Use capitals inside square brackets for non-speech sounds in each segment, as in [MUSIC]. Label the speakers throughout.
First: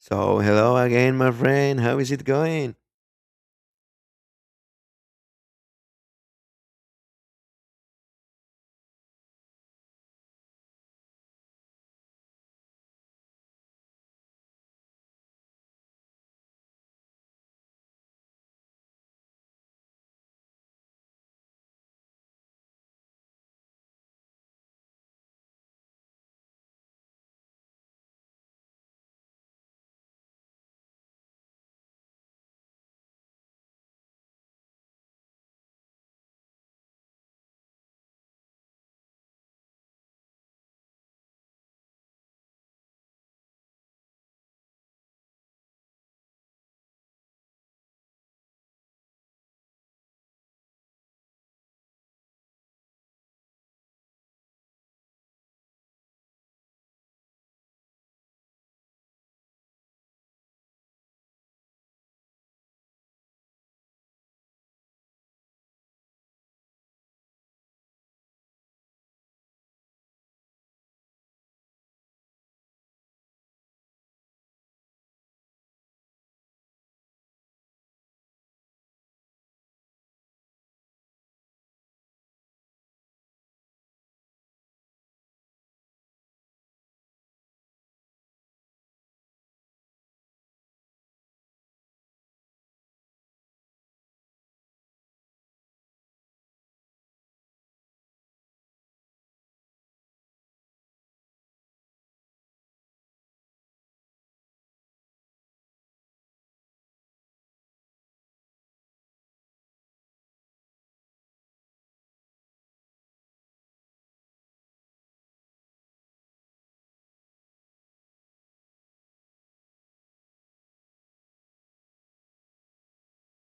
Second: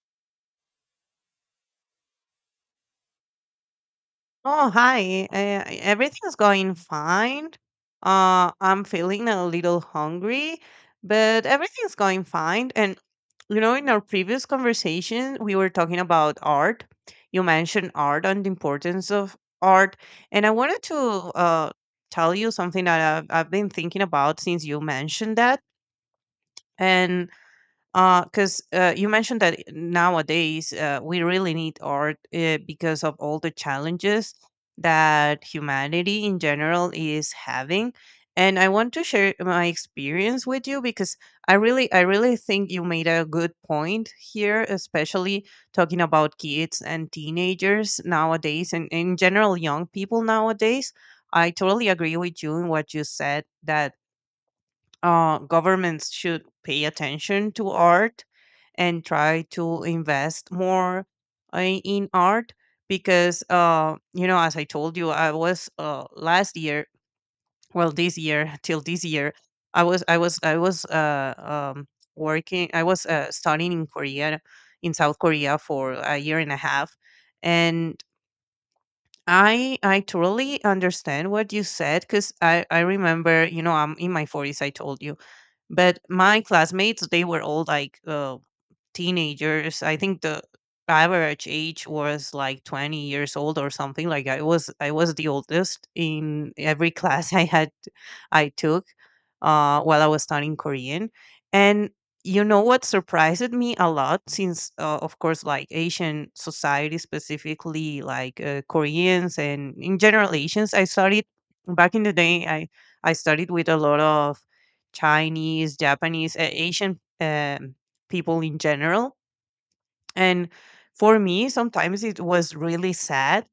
Speaker 1: So, hello again, my friend. How is it going?
Speaker 2: Oh, hi. Everything's going fine. I'm feeling a little hungry, but everything's going fine. And, you know, in our previous conversation, we were talking about art. You mentioned art and the importance of art. And I wanted to uh, tell you something that I've been thinking about since you mentioned that. And because you mentioned that nowadays we really need art because of all the challenges that humanity in general is having, and I want to share my experience with you because I really think you made a good point here, especially talking about kids and teenagers nowadays, and in general young people nowadays. I totally agree with you in what you said, that governments should pay attention to art and try to invest more in art, because you know, as I told you, I was, last year, well, this year [LAUGHS] till this year, I was um, working. I was studying in Korea, in South Korea, for a year and a half. And I totally understand what you said, because I remember, you know, I'm in my 40s, I told you, but my classmates, they were all like teenagers. I think the average age was like 20 years old or something. Like, I was the oldest in every [LAUGHS] class I had. I took while I was studying Korean. And you know what surprised me a lot, since of course, like Asian society, specifically like Koreans, and in general Asians. I studied back in the day, I studied with a lot of Chinese, Japanese, Asian people in general. And for me, sometimes it was really sad,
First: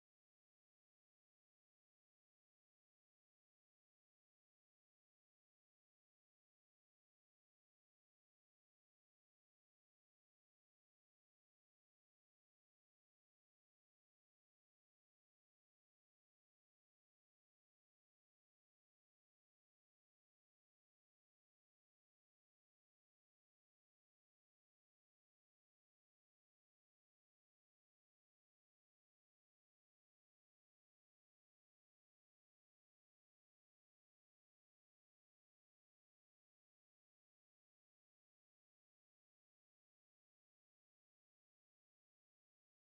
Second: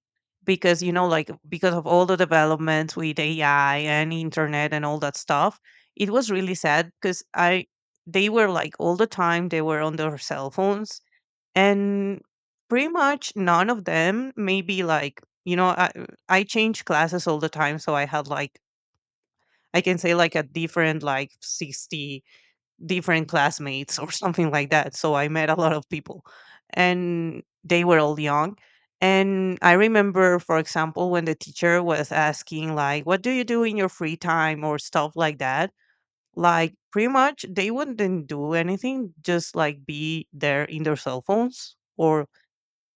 Speaker 2: because, you know, like, because of all the developments with AI and internet and all that stuff. It was really sad because I, they were like, all the time they were on their cell phones. And pretty much none of them, maybe like, you know, I change classes all the time, so I had like, I can say like a different, like 60 different classmates or [LAUGHS] something like that. So I met a lot of people, and they were all young. And I remember, for example, when the teacher was asking, like, what do you do in your free time or stuff like that? Like, pretty much they wouldn't do anything, just like be there in their cell phones, or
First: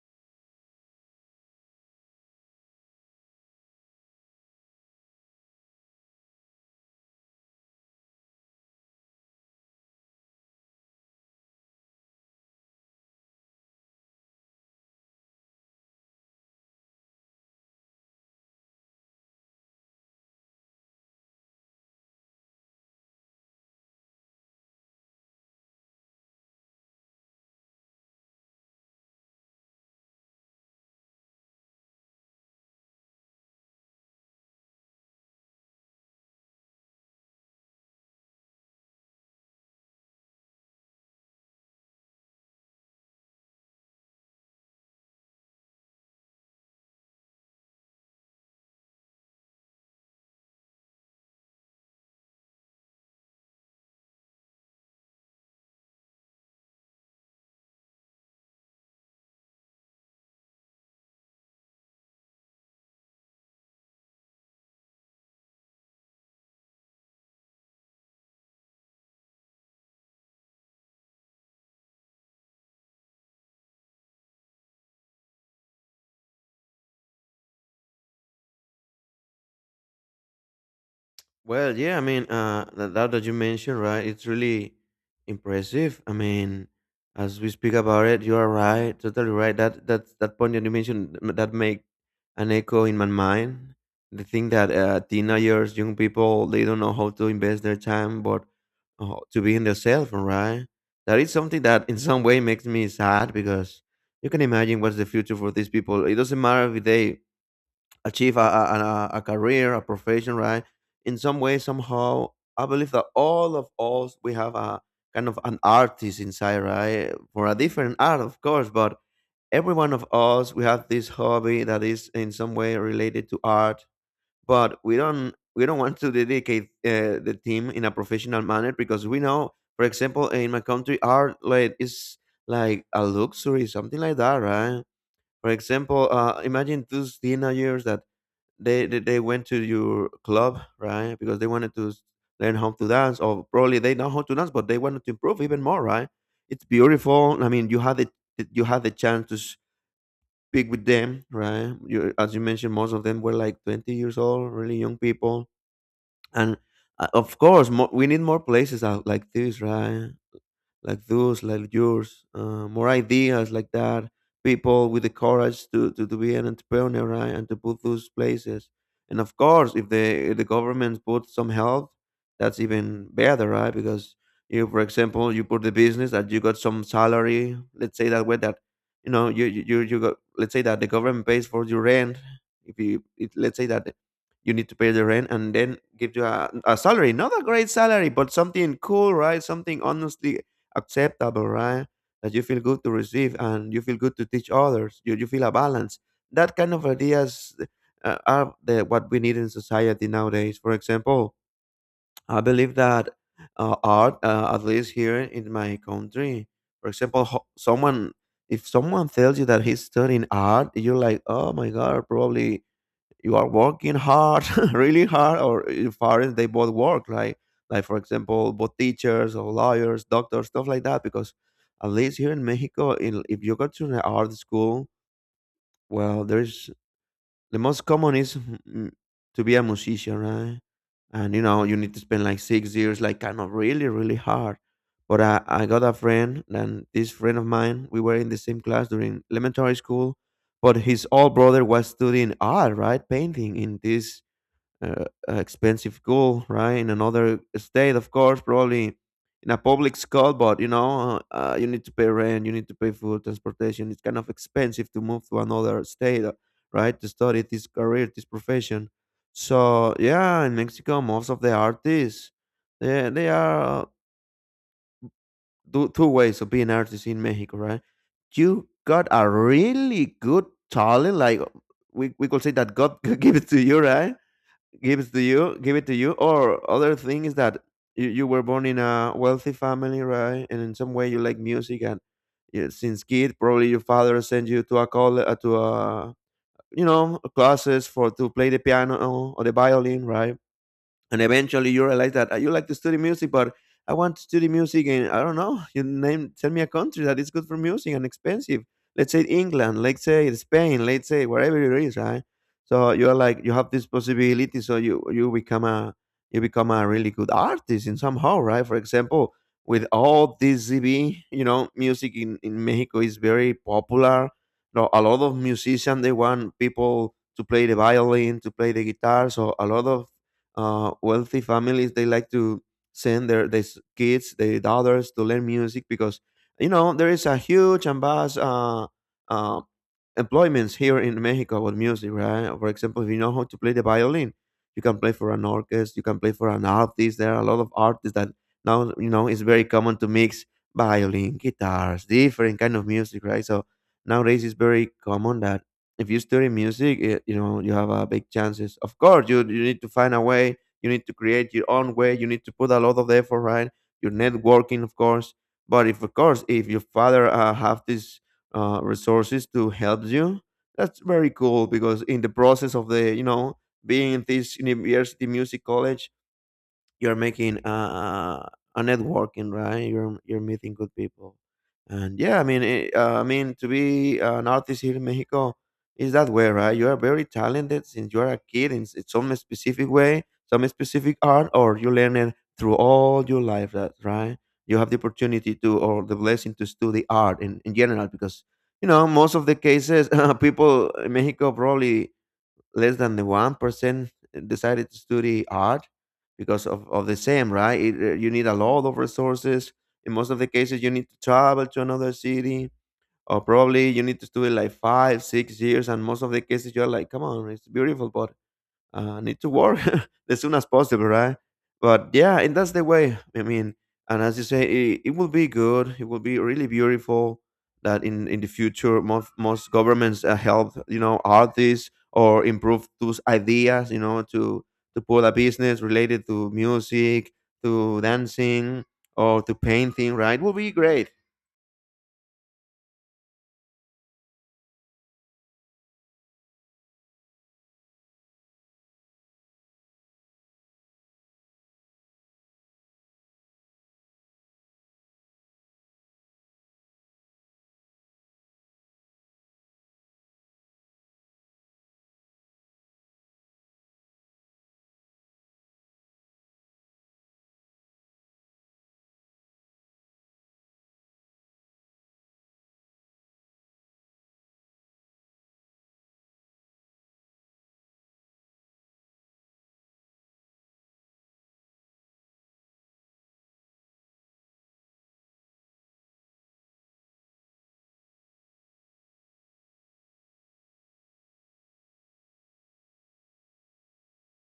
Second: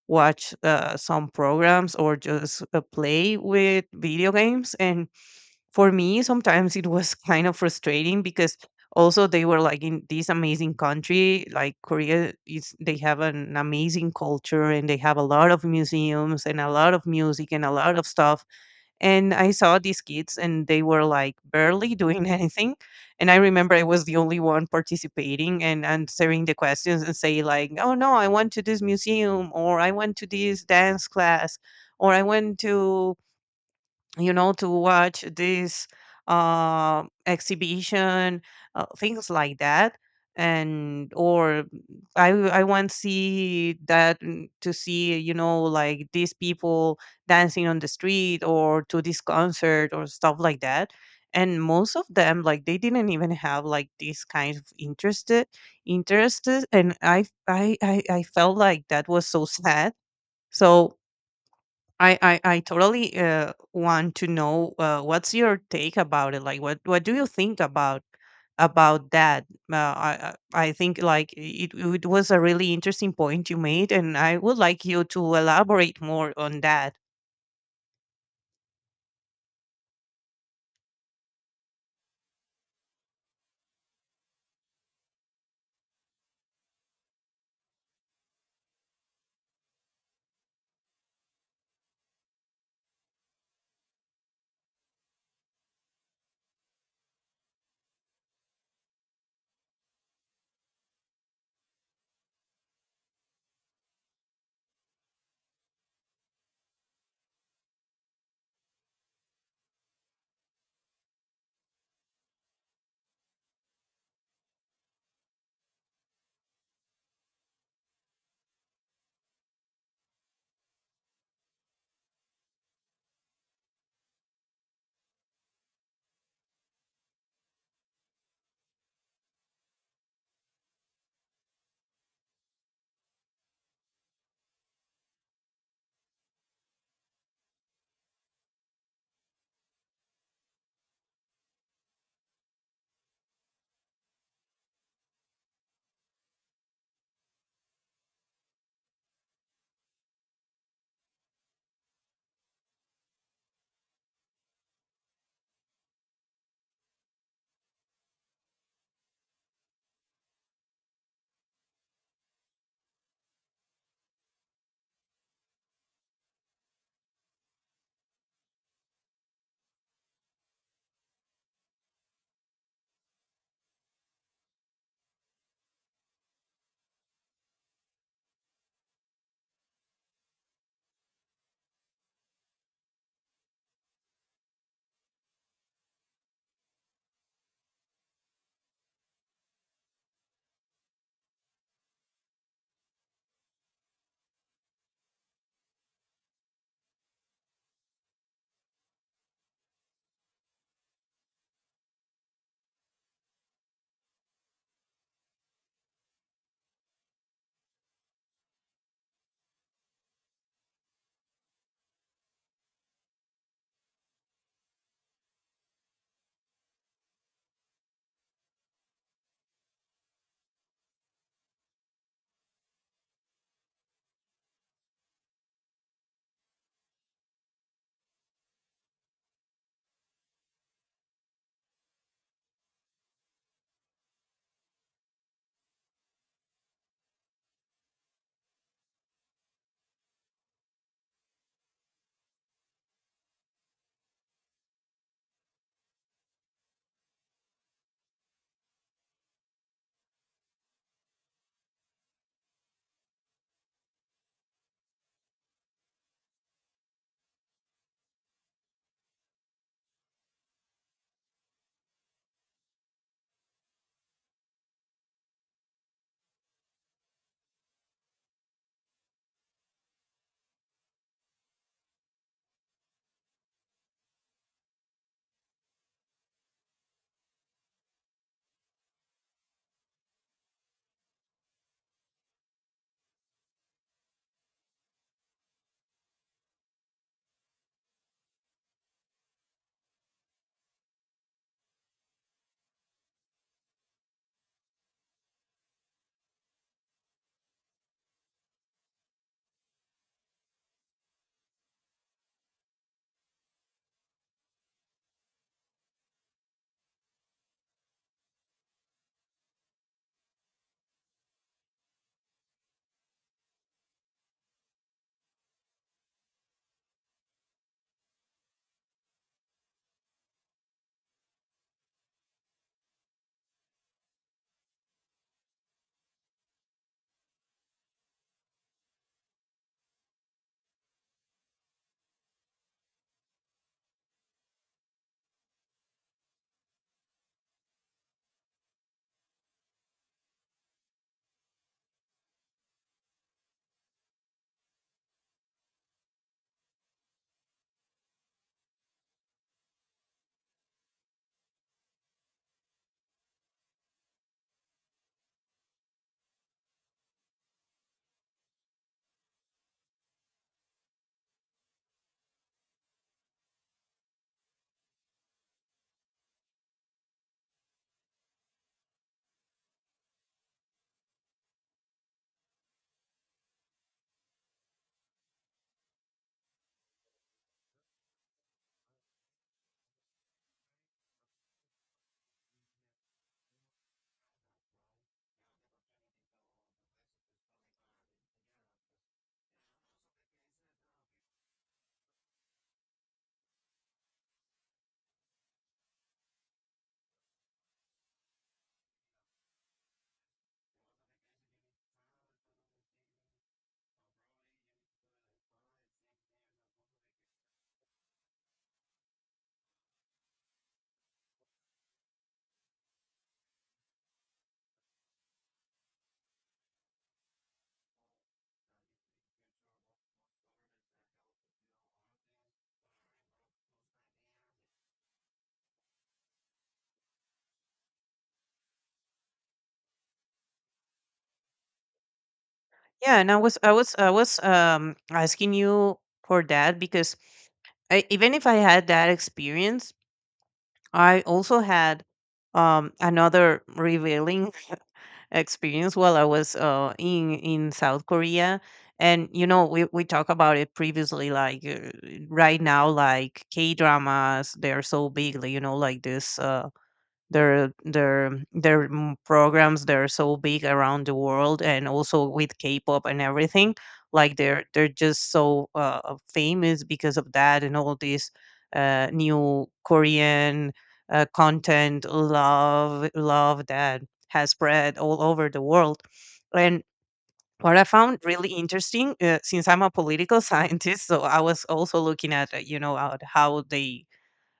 Speaker 2: watch some programs, or just play with video games. And for me, sometimes it was [LAUGHS] kind of frustrating, because also they were like in this amazing country, like Korea is, they have an amazing culture, and they have a lot of museums and a lot of music and a lot of stuff, and I saw these kids and they were like barely doing [LAUGHS] anything. And I remember I was the only one participating and answering the questions, and say like, oh no, I went to this museum, or I went to this dance class, or I went to, you know, to watch this exhibition, things like that. And or mm, I want to see that, mm, to see, you know, like these people dancing on the street, or to this concert or stuff like that. And most of them, like, they didn't even have like this kind of interested, and I felt like that was so sad. So, I totally want to know what's your take about it. Like, what do you think about that? I think like it was a really interesting point you made, and I would like you to elaborate more on that.
Speaker 1: Well, yeah, I mean, that that you mentioned, right? It's really impressive. I mean, as we speak about it, you are right, totally right. That point that you mentioned that make an echo in my mind. The thing that teenagers, young people, they don't know how to invest their time, but to be in themselves, right? That is something that in some way makes me sad because you can imagine what's the future for these people. It doesn't matter if they achieve a career, a profession, right? In some way, somehow, I believe that all of us, we have a kind of an artist inside, right? For a different art, of course, but every one of us, we have this hobby that is in some way related to art, but we don't want to dedicate the team in a professional manner because we know, for example, in my country, art like is like a luxury, something like that, right? For example, imagine those teenagers that they went to your club, right? Because they wanted to learn how to dance, or probably they know how to dance, but they wanted to improve even more, right? It's beautiful. I mean, you had the chance to speak with them, right? You, as you mentioned, most of them were like 20 years old, really young people, and of course, we need more places out like this, right? Like those, like yours, more ideas like that. People with the courage to, be an entrepreneur, right, and to put those places. And of course, if the government put some help, that's even better, right? Because you, for example, you put the business that you got some salary. Let's say that way that you know you got. Let's say that the government pays for your rent. If you it, Let's say that you need to pay the rent and then give you a salary, not a great salary, but something cool, right? Something honestly acceptable, right? That you feel good to receive and you feel good to teach others. You feel a balance. That kind of ideas are the, what we need in society nowadays. For example, I believe that art, at least here in my country, for example, someone, if someone tells you that he's studying art, you're like, oh my god, probably you are working hard, [LAUGHS] really hard, or if parents they both work, like for example, both teachers or lawyers, doctors, stuff like that. Because at least here in Mexico, in, if you go to an art school, well, there's, the most common is to be a musician, right? And you know, you need to spend like 6 years, like kind of really, really hard. But I got a friend, and this friend of mine, we were in the same class during elementary school, but his old brother was studying art, right? Painting in this uh, expensive school, right? In another state, of course, probably in a public school, but you know, you need to pay rent, you need to pay food, transportation. It's kind of expensive to move to another state, right? To study this career, this profession. So yeah, in Mexico, most of the artists, they are two, two ways of being artists in Mexico, right? You got a really good talent, like we could say that God [LAUGHS] gave it to you, right? Gives to you, give it to you, or other thing is that you were born in a wealthy family, right, and in some way you like music. And yeah, since kid, probably your father sent you to a call to a, you know, classes for to play the piano or the violin, right? And eventually you realize that, you like to study music, but I want to study music, and I don't know, you name, tell me a country that is good for music and expensive. Let's say England, let's say Spain, let's say wherever it is," right? So you're like, you have this possibility, so you become a, you become a really good artist in somehow, right? For example, with all this ZB, you know, music in Mexico is very popular. No, a lot of musicians, they want people to play the violin, to play the guitar, so a lot of wealthy families, they like to send their kids, their daughters, to learn music, because you know there is a huge and vast uh, employments here in Mexico with music, right? For example, if you know how to play the violin, you can play for an orchestra, you can play for an artist. There are a lot of artists that, now you know, it's very common to mix violin, guitars, different kind of music, right? So nowadays it's very common that if you study music, it, you know, you have a big chances. Of course, you need to find a way. You need to create your own way. You need to put a lot of effort, right? Your networking, of course. But if, of course, if your father have these resources to help you, that's very cool because in the process of the, you know, being in this university music college, you're making a networking, right? You're meeting good people, and yeah, I mean, I mean, to be an artist here in Mexico is that way, right? You are very talented since you are a kid in, in some specific way, some specific art, or you learn it through all your life, that right? You have the opportunity to, or the blessing to, study art in general, because you know most of the cases [LAUGHS] people in Mexico probably less than the 1% decided to study art because of the same, right? You need a lot of resources. In most of the cases, you need to travel to another city, or probably you need to study like five, 6 years. And most of the cases, you're like, come on, it's beautiful, but need to work [LAUGHS] as soon as possible, right? But yeah, and that's the way. I mean, and as you say, it will be good. It will be really beautiful that in the future, most governments help, you know, artists or improve those ideas, you know, to put a business related to music, to dancing, or to painting, right? It will be great.
Speaker 2: Yeah, and I was asking you for that, because I, even if I had that experience, I also had another revealing [LAUGHS] experience while I was in South Korea. And you know, we talked about it previously. Like right now, like K dramas, they're so big. Like, you know, like this. Their programs, they're so big around the world, and also with K-pop and everything. Like they're just so famous because of that, and all this new Korean content love, love, that has spread all over the world. And what I found really interesting, since I'm a political [LAUGHS] scientist, so I was also looking at you know, at how they,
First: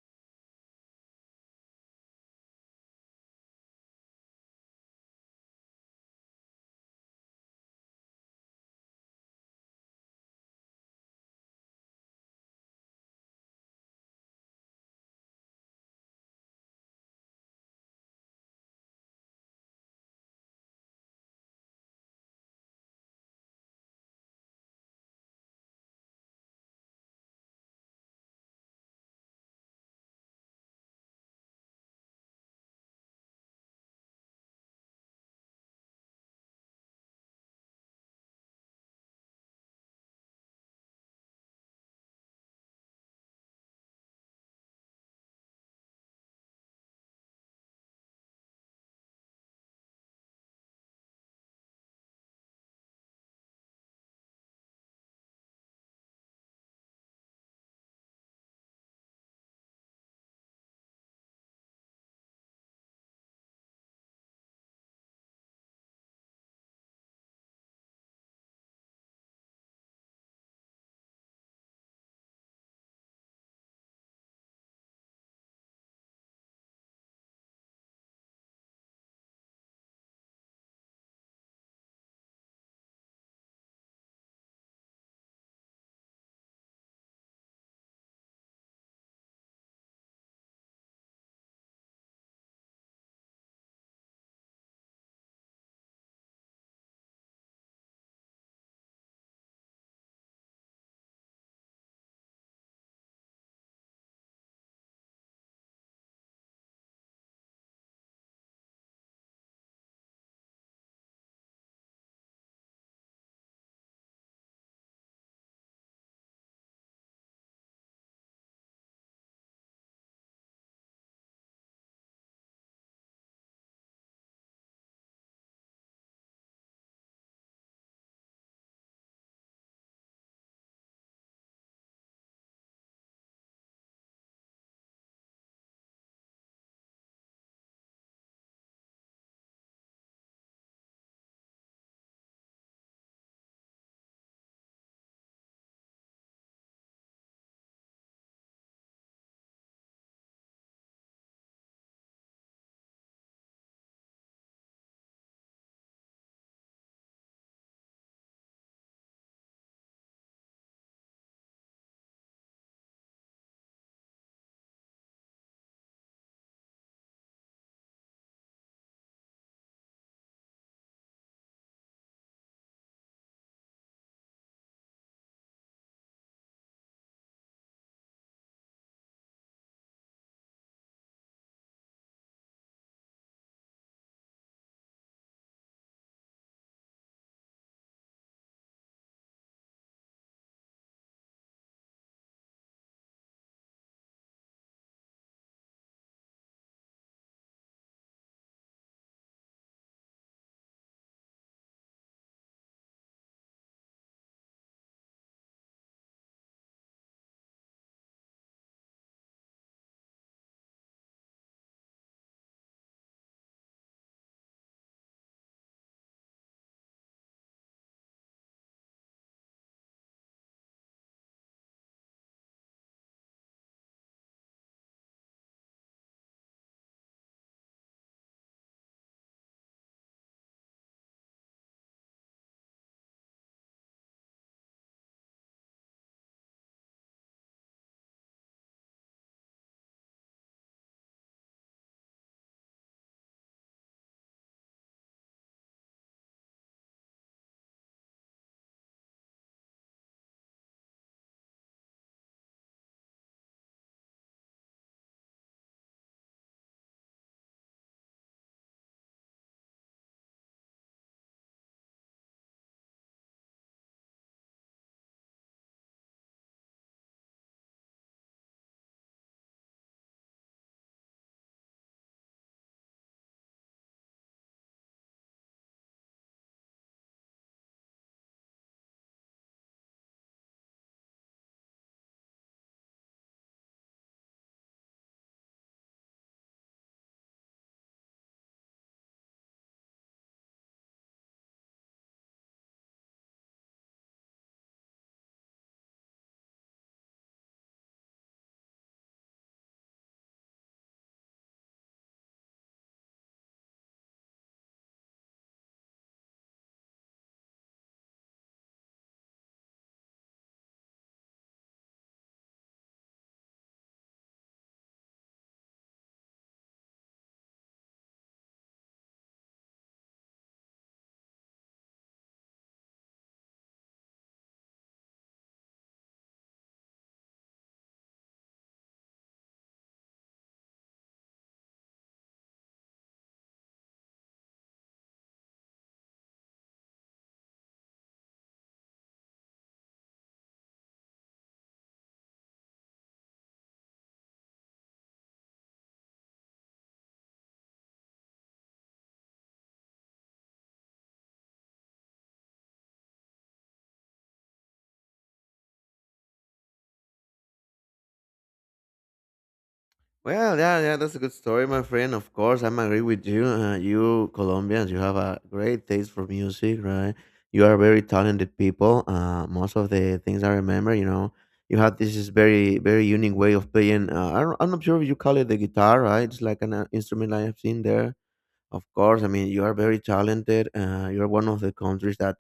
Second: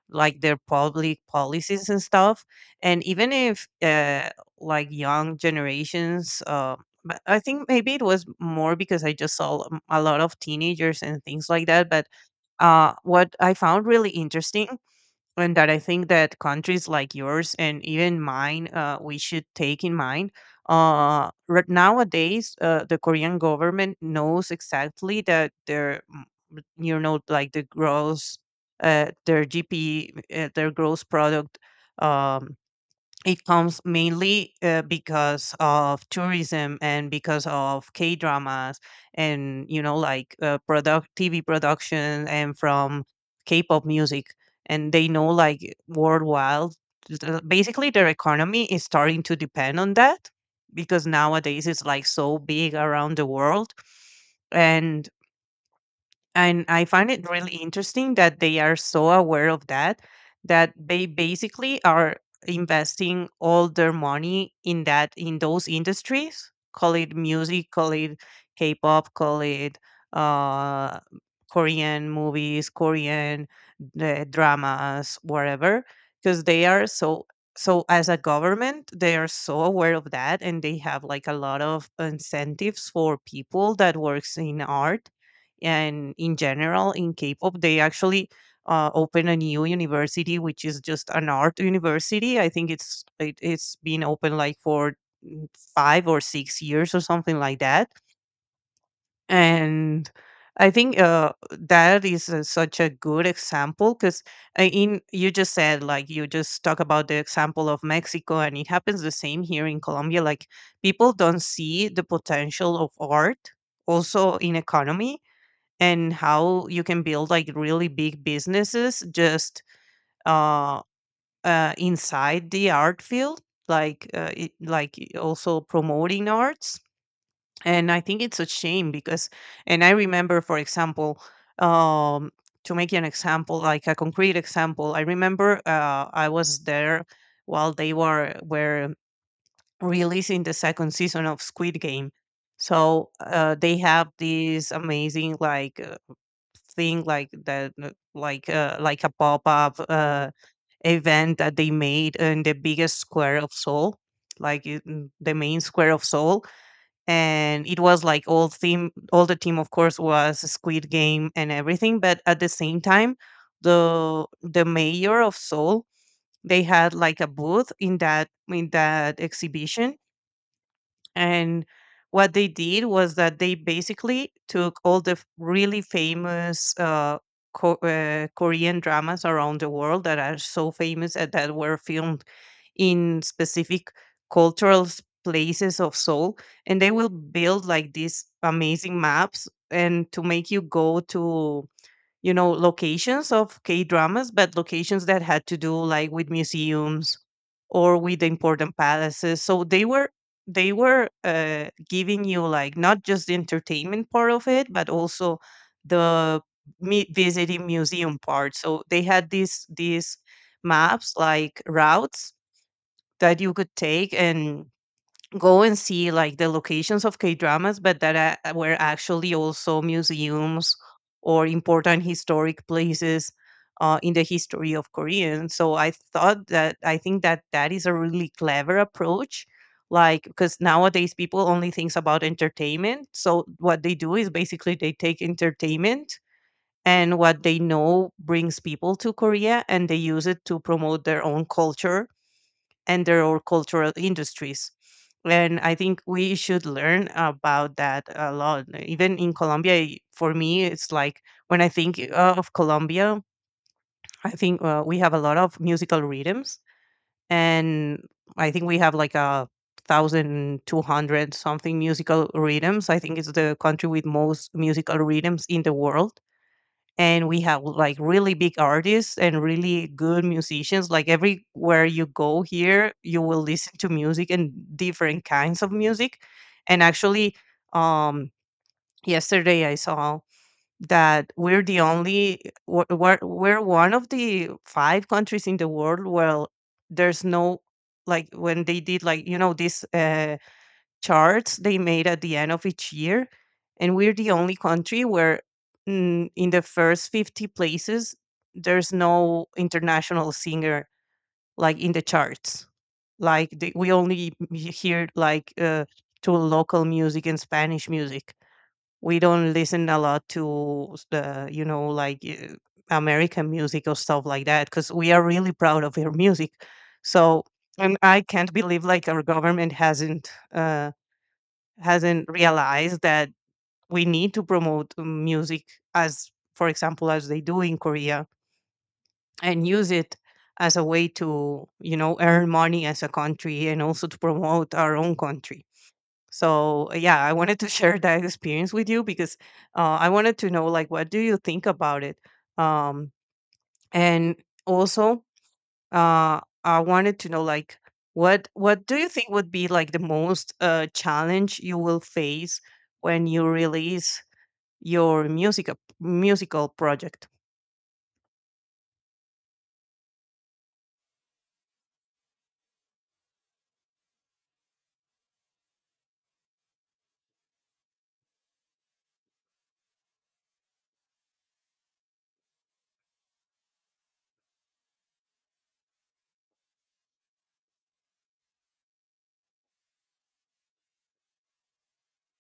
Speaker 2: like, their public policies and stuff, and even if like young generations, but I think maybe it was more because I just saw a lot of teenagers and things like that. But what I found really interesting, and that I think that countries like yours and even mine, we should take in mind. Right nowadays, the Korean government knows exactly that their, mm, you know, like the gross, their gross product. Um, it comes mainly because of tourism and because of K dramas, and you know, like product TV production, and from K-pop music. And they know, like, worldwide, basically their economy is starting to depend on that, because nowadays it's like so big around the world. and and I find it really interesting that they are so aware of that, that they basically are investing all their money in that, in those industries. Call it music, call it K-pop, call it uh, Korean movies, Korean dramas, whatever. Because they are so, so, as a government, they are so aware of that, and they have like a lot of incentives for people that works in art, and in general in K-pop. They actually open a new university, which is just an art university. I think it's it, it's been open like for, mm, 5 or 6 years or something like that. And I think that is such a good example, because in, you just said, like, you just talk about the example of Mexico, and it happens the same here in Colombia. Like, people don't see the potential of art also in economy, and how you can build like really big businesses just uh, inside the art field, like like also promoting arts. And I think it's a shame because, and I remember, for example, um, to make you an example, like a concrete example, I remember I was there while they were releasing the second season of Squid Game. So they have these amazing, like, thing like that, like a pop-up event that they made in the biggest square of Seoul, like the main square of Seoul. And it was like all theme, all the team, of course, was Squid Game and everything, but at the same time, the mayor of Seoul, they had like a booth in that, in that exhibition. And what they did was that they basically took all the really famous Korean dramas around the world that are so famous, and that were filmed in specific cultural places of Seoul. And they will build like these amazing maps, and to make you go to, you know, locations of K dramas, but locations that had to do like with museums or with important palaces. So they were, they were giving you, like, not just the entertainment part of it, but also the visiting museum part. So they had these maps, like routes, that you could take, and go and see like the locations of K dramas, but that were actually also museums, or important historic places in the history of Korean. So I thought that, I think that that is a really clever approach. Like, because nowadays people only thinks about entertainment. So what they do is basically they take entertainment and what they know brings people to Korea, and they use it to promote their own culture under our cultural industries. And I think we should learn about that a lot. Even in Colombia, for me, it's like, when I think of Colombia, I think we have a lot of musical rhythms. And I think we have like a 1,200 something musical rhythms. I think it's the country with most musical rhythms in the world, and we have like really big artists and really good musicians. Like everywhere you go here, you will listen to music and different kinds of music. And actually, um yesterday I saw that we're the only we're one of the five countries in the world where there's no, like when they did like you know this charts they made at the end of each year, and we're the only country where, in the first 50 places, there's no international singer, like in the charts. Like we only hear like to local music and spanish music. We don't listen a lot to s- the you know like american music or stuff like that, because we are really proud of our music. So, and I can't believe like our government hasn't realized that we need to promote music, as for example as they do in korea, and use it as a way to you know earn money as a country and also to promote our own country. So yeah, I wanted to [LAUGHS] share that experience with you, because I wanted to know like what do you think about it. um, and also, I wanted to know like what do you think would be like the most challenge you will face when you release your musical project?
Speaker 1: Well, yeah, yeah, that's a good story, my friend. Of course, I'm agree with you. You Colombians, you have a great taste for music, right? You are very talented people. Most of the things I remember, you know, you have this is very, very unique way of playing. I I'm not sure if you call it the guitar, right? It's like an instrument I have seen there. Of course, I mean, you are very talented. You are one of the countries that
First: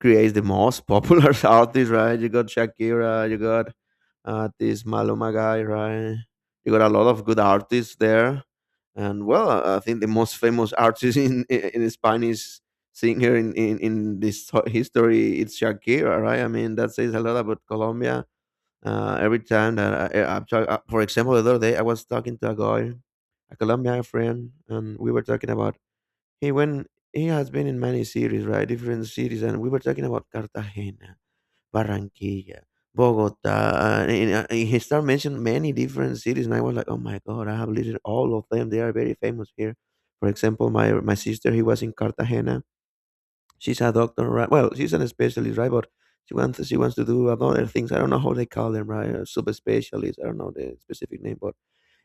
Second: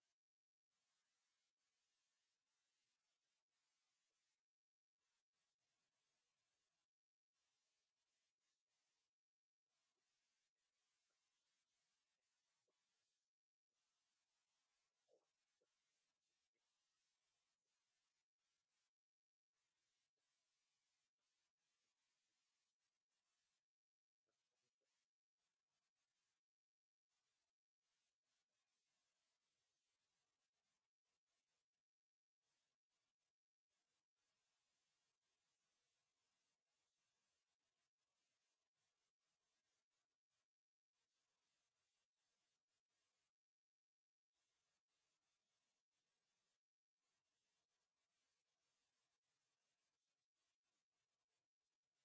Speaker 1: creates the most popular [LAUGHS] artists, right? You got Shakira, you got this Maluma guy, right? You got a lot of good artists there, and well, I think the most famous artist [LAUGHS] in Spanish singer in this history, it's Shakira, right? I mean, that says a lot about Colombia. Every time that I'm for example, the other day I was talking to a guy, a Colombian friend, and we were talking about he when he has been in many cities, right? Different cities, and we were talking about Cartagena, Barranquilla, Bogota, he started mentioning many different cities, and I was like, oh my god, I have listed all of them. They are very famous here. For example, my sister, he was in Cartagena. She's a doctor, right? Well, she's an specialist, right? But she wants to do other things. I don't know how they call them, right? Sub specialist. I don't know the specific name, but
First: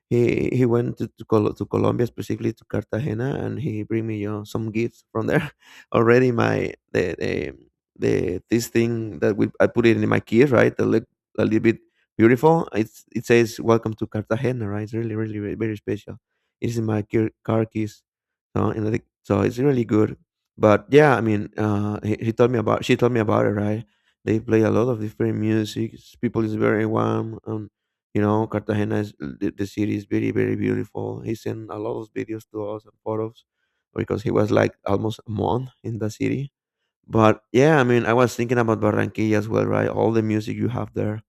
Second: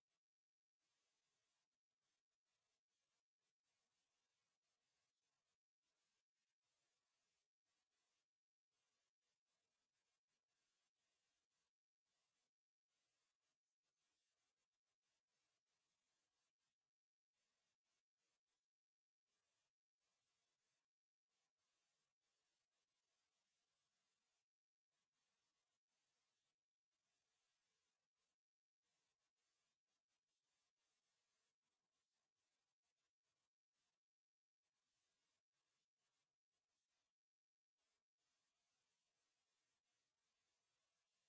Speaker 1: he went to to Colombia, specifically to Cartagena, and he bring me you some gifts from there. [LAUGHS] Already, my the this thing that we I put it in my keys, right? That look a little bit beautiful. It's, it says, "Welcome to Cartagena," right? It's really really very, very special. It is in my key, car keys, so, and I think, so it's really good. But yeah, I mean, he told me about, she told me about it, right? They play a lot of different music. People is very warm. Cartagena is the city is very very beautiful. He sent a lot of videos to us and photos because he was like almost a month in the city. But yeah, I mean, I was thinking about Barranquilla as well, right? All the music you have there.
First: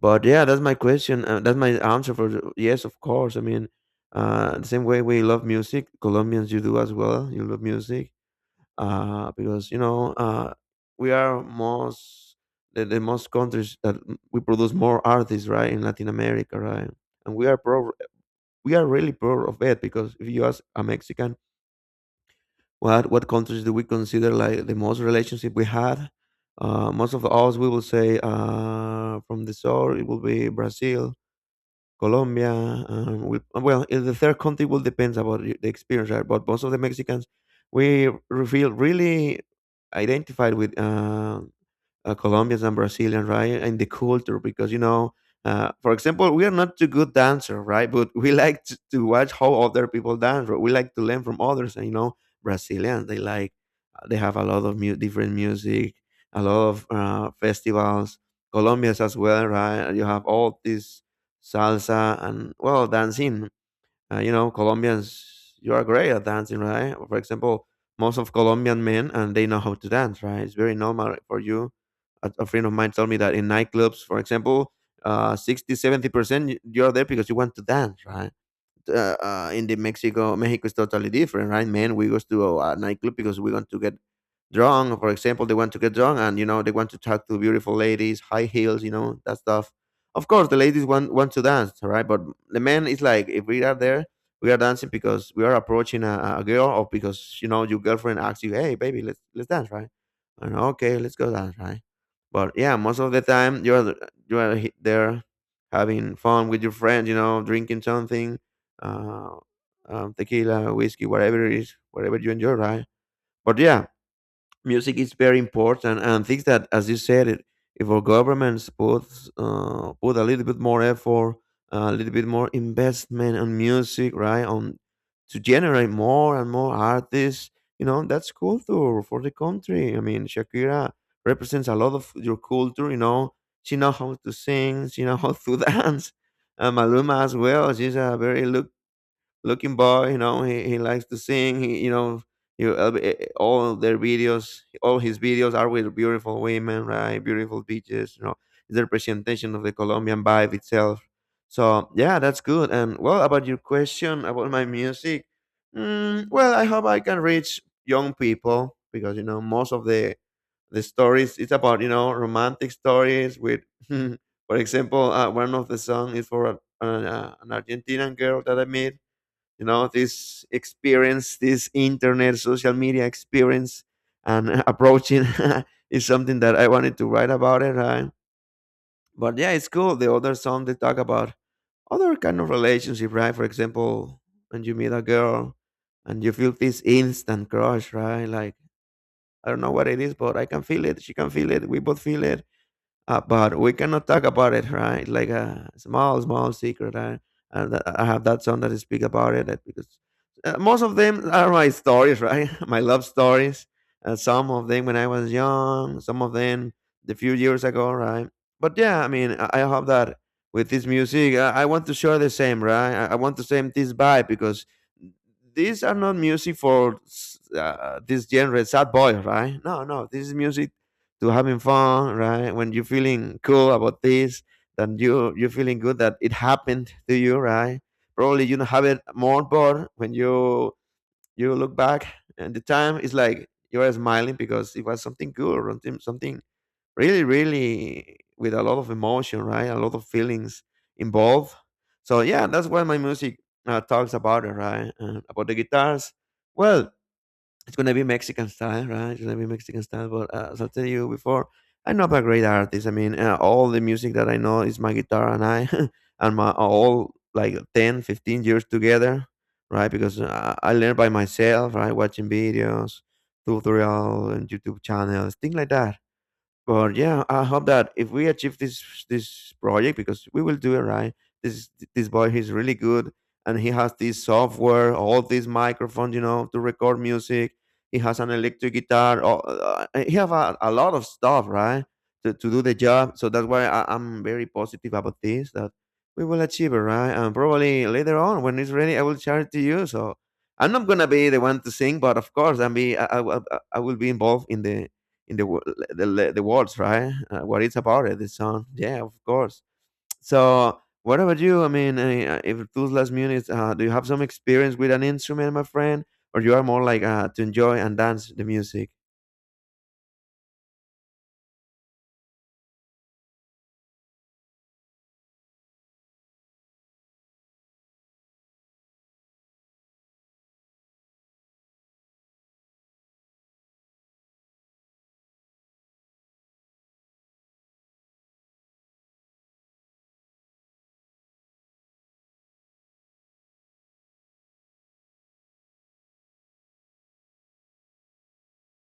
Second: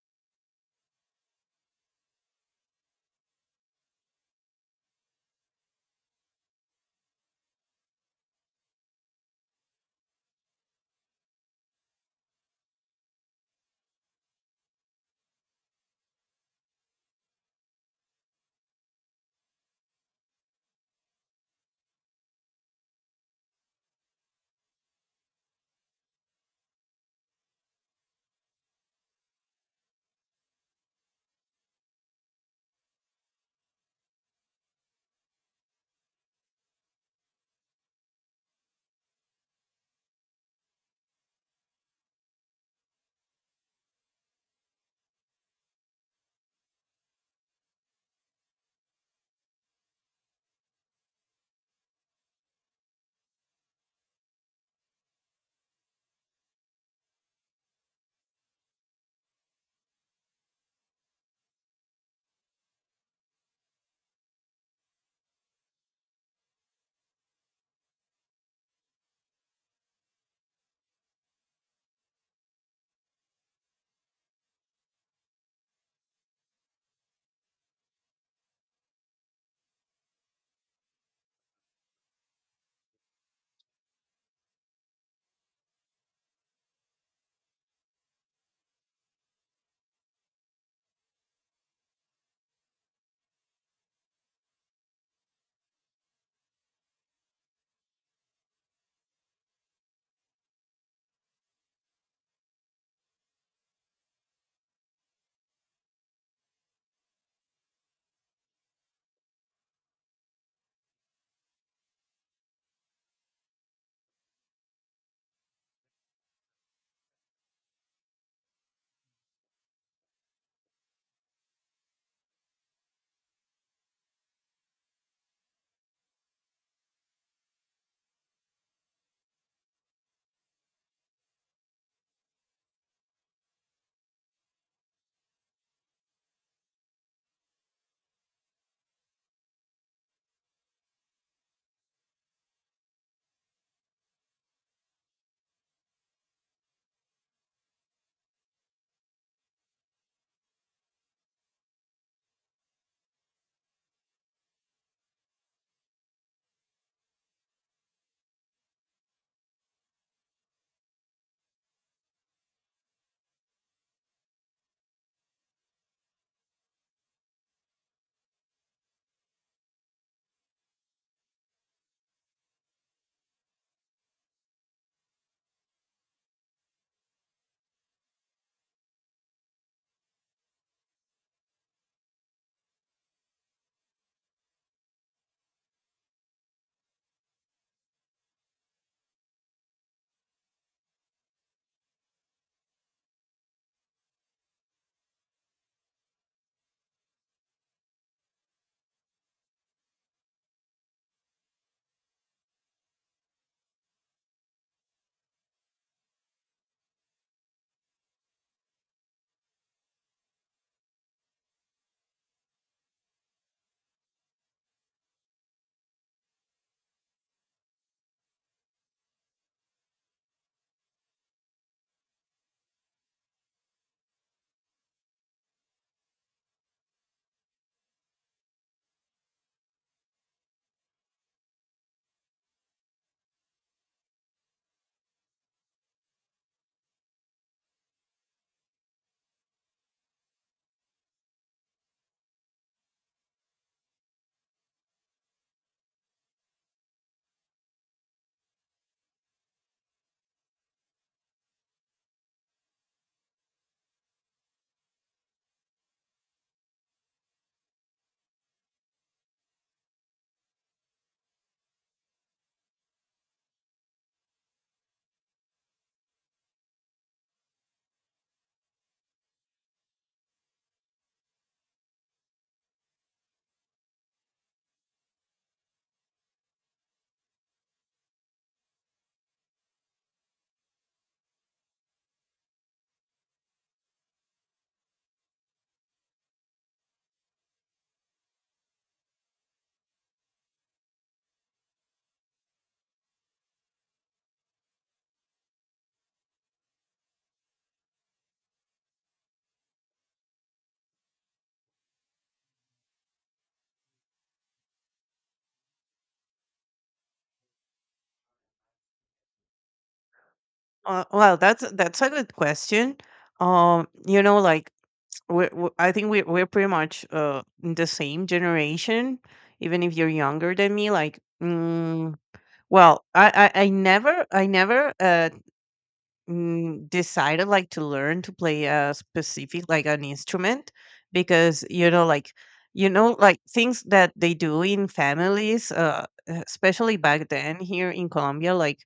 Speaker 1: But yeah, that's my question. That's my answer for yes, of course. I mean, the same way we love music, Colombians you do as well. You love music because we are most the most countries that we produce more artists, right, in Latin America, right, and we are proud. We are really proud of it because if you ask a Mexican what countries do we consider like the most relationship we had, most of us we will say from the south it will be Brazil, Colombia. We, well, in the third country will depends about the experience, right? But most of the Mexicans, we feel really identified with. Colombians and Brazilians, right? And the culture, because for example, we are not too good dancer, right? But we like to watch how other people dance. Right? We like to learn from others, and you know, Brazilians they like they have a lot of different music, a lot of festivals. Colombians as well, right? You have all this salsa and well dancing. You know, Colombians, you are great at dancing, right? For example, most of Colombian men and they know how to dance, right? It's very normal for you. A friend of mine told me that in nightclubs, for example, 60, seventy 70% you're there because you want to dance, right? In the Mexico, Mexico is totally different, right? Men, we go to a nightclub because we want to get drunk. For example, they want to get drunk, and you know, they want to talk to beautiful ladies, high heels, you know, that stuff. Of course the ladies want to dance, right? But the men is like, if we are there, we are dancing because we are approaching a girl, or because you know your girlfriend asks you, hey baby, let's dance, right? And okay, let's go dance, right? But yeah, most of the time you are, you are there having fun with your friends, you know, drinking something, uh tequila, whiskey, whatever it is, whatever you enjoy, right? But yeah, music is very important, and things that as you said it, if our governments puts put a little bit more effort, a little bit more investment on music, right, on to generate more and more artists. You know, that's culture for the country. I mean, Shakira represents a lot of your culture, you know. She knows how to sing, she knows how to [LAUGHS] dance. And Maluma as well, she's a very look looking boy. You know, he likes to sing. He, you know, you, all their videos, all his videos are with beautiful women, right? Beautiful beaches. You know, it's a representation of the Colombian vibe itself. So yeah, that's good. And well, about your question about my music, mm, well, I hope I can reach young people because you know most of the stories it's about, you know, romantic stories with, [LAUGHS] for example, one of the songs is for an Argentinian girl that I met, you know, this experience, this internet social media experience, and approaching [LAUGHS] is something that I wanted to write about it, right? But yeah, it's cool. The other song they talk about other kind of relationship, right? For example, when you meet a girl and you feel this instant crush, right? Like, I don't know what it is, but I can feel it, she can feel it, we both feel it. But we cannot talk about it, right? Like a small, small secret. And I have that song that I speak about it, because most of them are my stories, right? [LAUGHS] My love stories. Some of them when I was young, some of them the few years ago, right? But yeah, I mean, I hope that with this music, I want to share the same, right? I want to same this vibe because these are not music for this genre, sad boy, right? No, no, this is music to having fun, right? When you're feeling cool about this, then you're feeling good that it happened to you, right? Probably you don't have it more, but when you look back at the time, it's like you are smiling because it was something good, something, something really, really with a lot of emotion, right? A lot of feelings involved. So yeah, that's why my music talks about, it, right? About the guitars. Well, it's gonna be Mexican style, right? It's gonna be Mexican style. But as I tell you before, I'm not a great artist. I mean, all the music that I know is my guitar and I, [LAUGHS] and my all like 10, 15 years together, right? Because I learned by myself, right? Watching videos, tutorial, and YouTube channels, things like that. But yeah, I hope that if we achieve this project, because we will do it, right. This boy, he's really good, and he has this software, all these microphones, you know, to record music. He has an electric guitar. Oh, he have a lot of stuff, right, to do the job. So that's why I'm very positive about this. That we will achieve it, right? And probably later on, when it's ready, I will share it to you. So I'm not gonna be the one to sing, but of course, I'm be I will be involved in the wo- the words, right? What it's about it, this song. Yeah, of course. So, what about you? I mean, if those last minutes, do you have some experience with an instrument, my friend, or you are more like to enjoy and dance the music?
Speaker 2: Well, that's a good question. You know, like we're, we I think we're pretty much in the same generation, even if you're younger than me. Like, well, I never decided like to learn to play a specific like an instrument. Because you know like things that they do in families especially back then here in Colombia, like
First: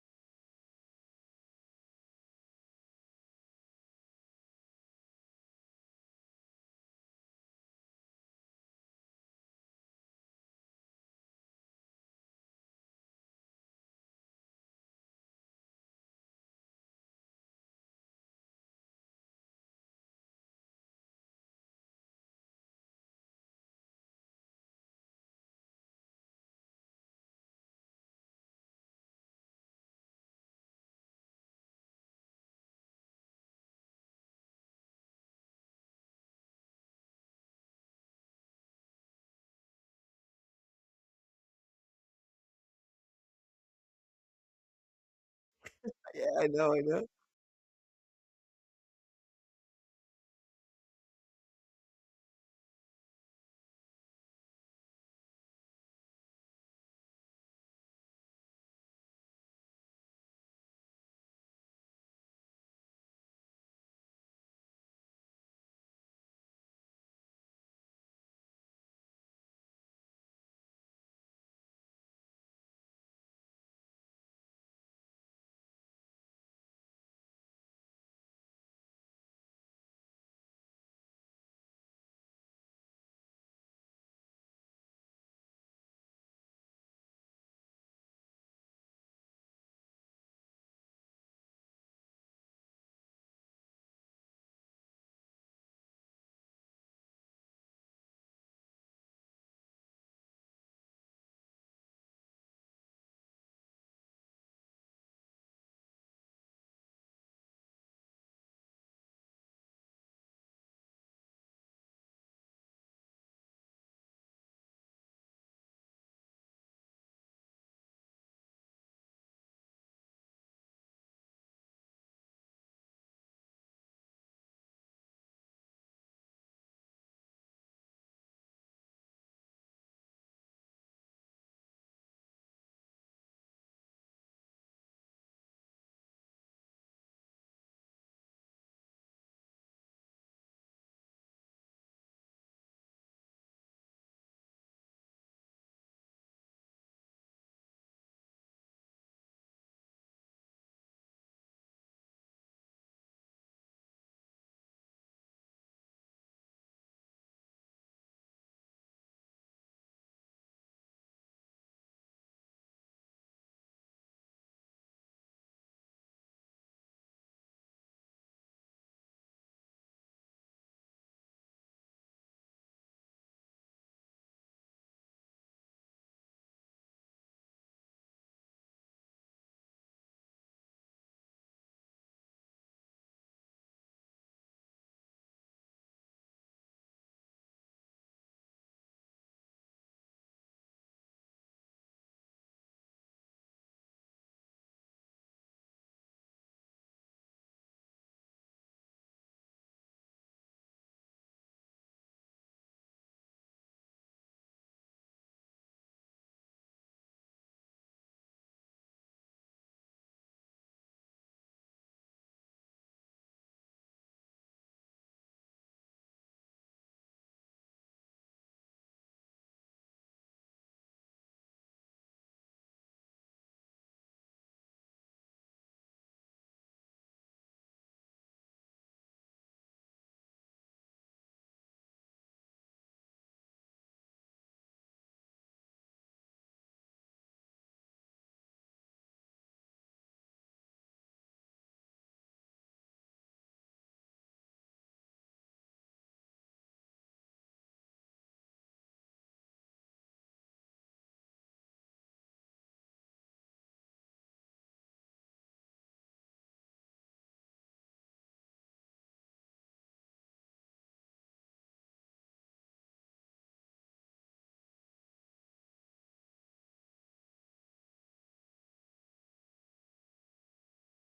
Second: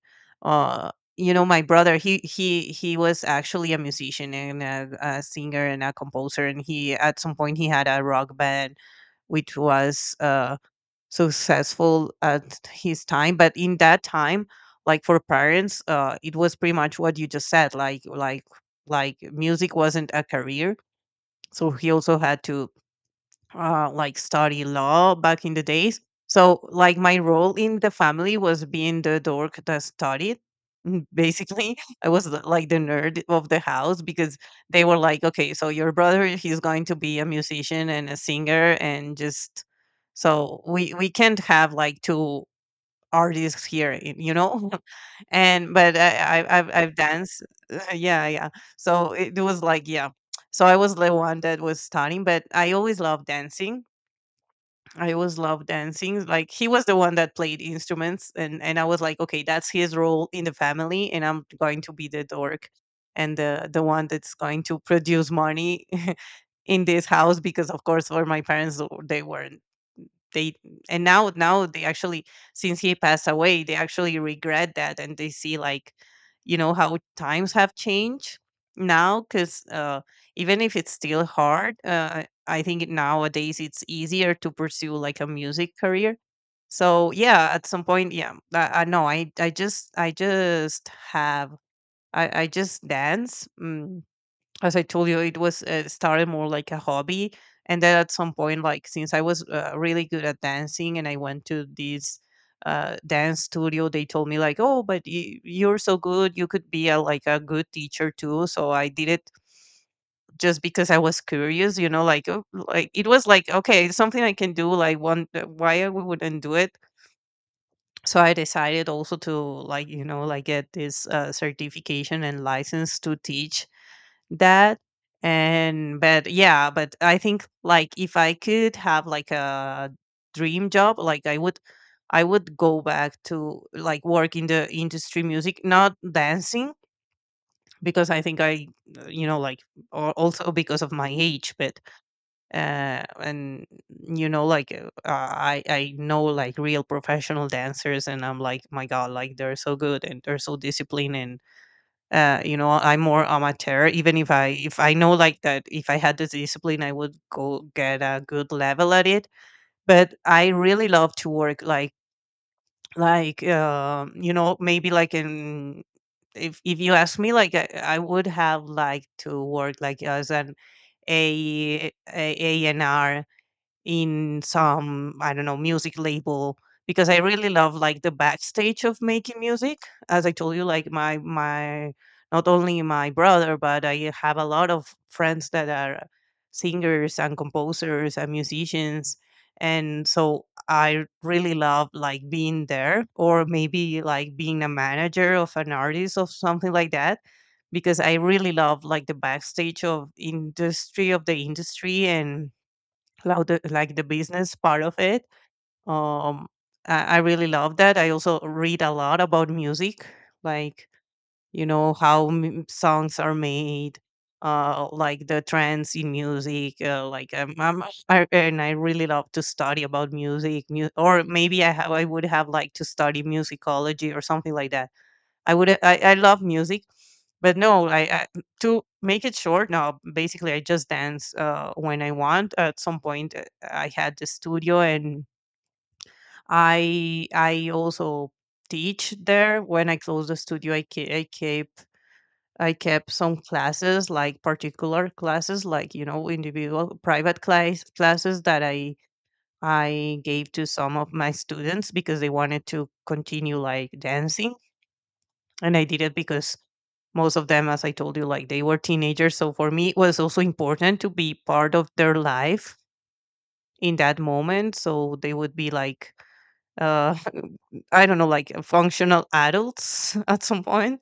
Speaker 2: uh you know, my brother, he was actually a musician and a singer and a composer, and he at some point he had a rock band which was successful at his time. But in that time, like for parents, uh, it was pretty much what you just said, like like music wasn't a career. So he also had to like study law back in the days. So like my role in the family was being the dork that studied. Basically, [LAUGHS] I was like the nerd of the house, because they were like, okay, so your brother he's going to be a musician and a singer and just, so we can't have like two artists here, you know. [LAUGHS] And but
Speaker 1: Yeah, I know, I
Speaker 2: I've
Speaker 1: know.
Speaker 2: danced, [LAUGHS] yeah, yeah. So it was like yeah. So I was the one that was studying, but I always loved dancing. I always loved dancing. Like he was the one that played instruments, and I was like, okay, that's his role in the family, and I'm going to be the dork and the one that's going to produce money [LAUGHS] in this house. Because of course, for my parents, they were they and now they actually, since he passed away, they actually regret that, and they see like you know how times have changed now. Because even if it's still hard, I think nowadays it's easier to pursue like a music career. So yeah, at some point, yeah, I know I just have I just dance. As I told you, it was started more like a hobby. And then at some point, like since I was really good at dancing, and I went to this dance studio, they told me like, "Oh, but you, you're so good, you could be a like a good teacher too." So I did it just because I was curious, you know, like it was like okay, it's something I can do. Like one, why I wouldn't do it. So I decided also to like you know like get this certification and license to teach that. And but yeah, but I think like if I could have like a dream job, like I would go back to like work in the industry music, not dancing. Because I think I you know like, or also because of my age, but and you know like, I know like real professional dancers, and I'm like my god, like they're so good and they're so disciplined. And you know, I'm more amateur. Even if I know like that, if I had the discipline, I would go get a good level at it. But I really love to work like you know maybe like in, if you ask me like, I would have liked to work like as an a A&R in some I don't know music label, because I really love like the backstage of making music. As I told you, like my not only my brother, but I have a lot of friends that are singers and composers and musicians. And so I really love like being there, or maybe like being a manager of an artist or something like that, because I really love like the backstage of industry, and Cloud, like the business part of it. Um, I really love that. I also read a lot about music, like you know how songs are made, like the trends in music. And I really love to study about music, or maybe I would have liked to study musicology or something like that. I love music. But no, I to make it short, no, basically I just dance when I want. At some point, I had the studio, and I also teach there. When I closed the studio, I kept, I kept some classes, like particular classes, like you know, individual private classes that I gave to some of my students because they wanted to continue like dancing. And I did it because most of them, as I told you, like they were teenagers. So for me, it was also important to be part of their life in that moment. So they would be like, uh, [LAUGHS] I don't know, like functional adults [LAUGHS] at some point.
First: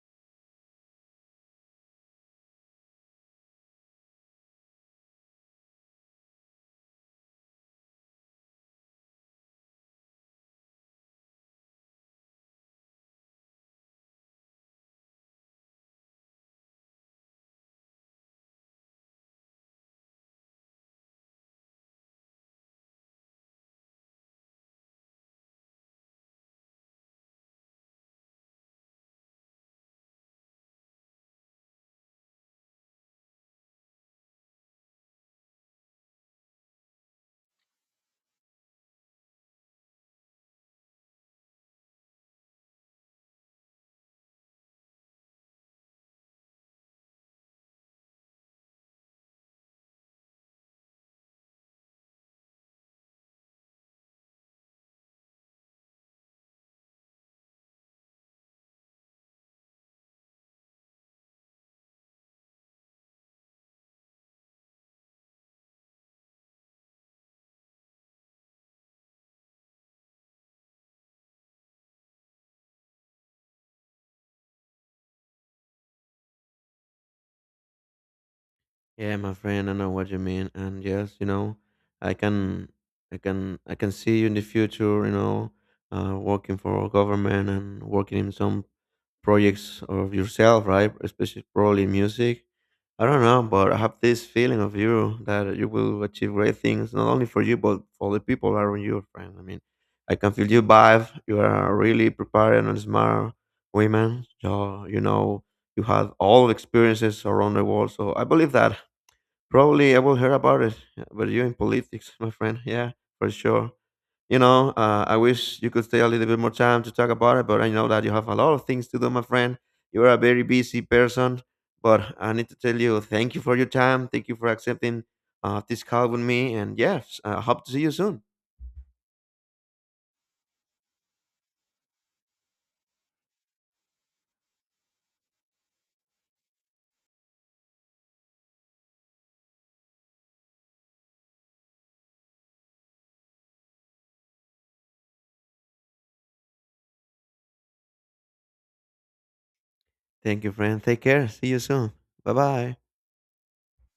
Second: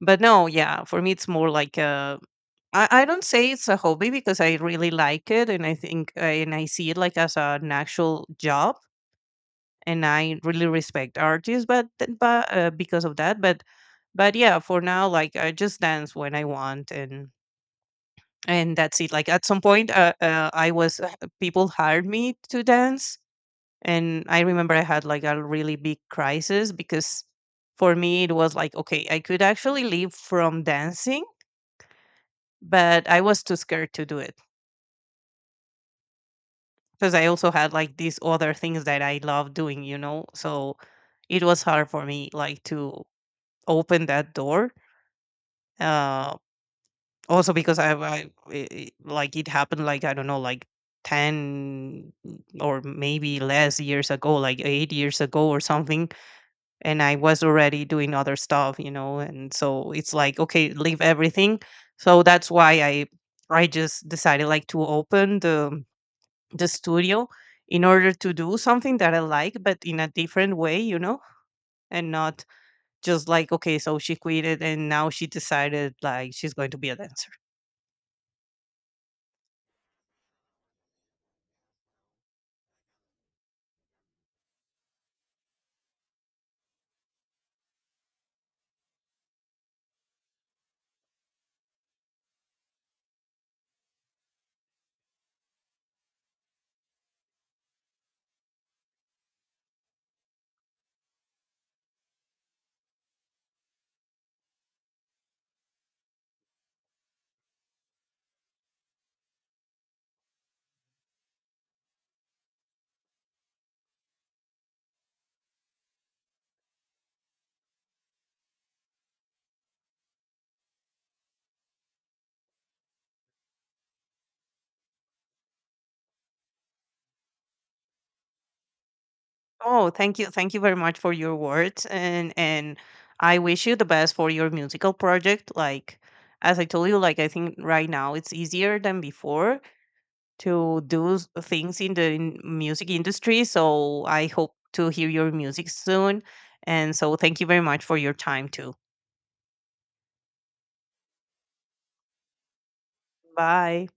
Speaker 2: But no, yeah, for me, it's more like a. I don't say it's a hobby because I really like it, and I think and I see it like as an actual job, and I really respect artists. But because of that, but yeah, for now, like I just dance when I want. And that's it. Like at some point, I was people hired me to dance, and I remember I had like a really big crisis. Because for me it was like okay, I could actually live from dancing, but I was too scared to do it, because I also had like these other things that I love doing, you know. So it was hard for me like to open that door. Uh, Also because I like, it happened, like, I don't know, like, 10 or maybe less years ago, like, 8 years ago or something. And I was already doing other stuff, you know, and so it's like, "Okay, leave everything." So that's why I just decided, like, to open the studio in order to do something that I like, but in a different way, you know, and not just like, "Okay, so she quit it, and now she decided, like, she's going to be a dancer."
Speaker 1: Yeah, my friend, I know what you mean, and yes, you know, I can, I can see you in the future, you know, working for our government and working in some projects of yourself, right? Especially probably music. I don't know, but I have this feeling of you that you will achieve great things, not only for you, but for the people around you, friend. I mean, I can feel your vibe. You are really prepared and smart women. So, you know, you have all the experiences around the world. So I believe that. Probably I will hear about it, but you in politics, [LAUGHS] my friend. Yeah, for sure, you know, I wish you could stay a little bit more time to talk about it, but I know that you have a lot of things to do, my friend. You are a very busy person, but I need to tell you thank you for your time. Thank you for accepting this call with me. And yes, I hope to see you soon.
Speaker 2: Oh, thank you. Thank you very much for your words. And I wish you the best for your musical project. Like as I told you, like I think right now it's easier than before to do things in the music industry, so I hope to hear your music soon. And so thank you very much for your time too.
Speaker 1: Thank you, friend. Take care. See you soon. Bye bye.
Speaker 2: Bye.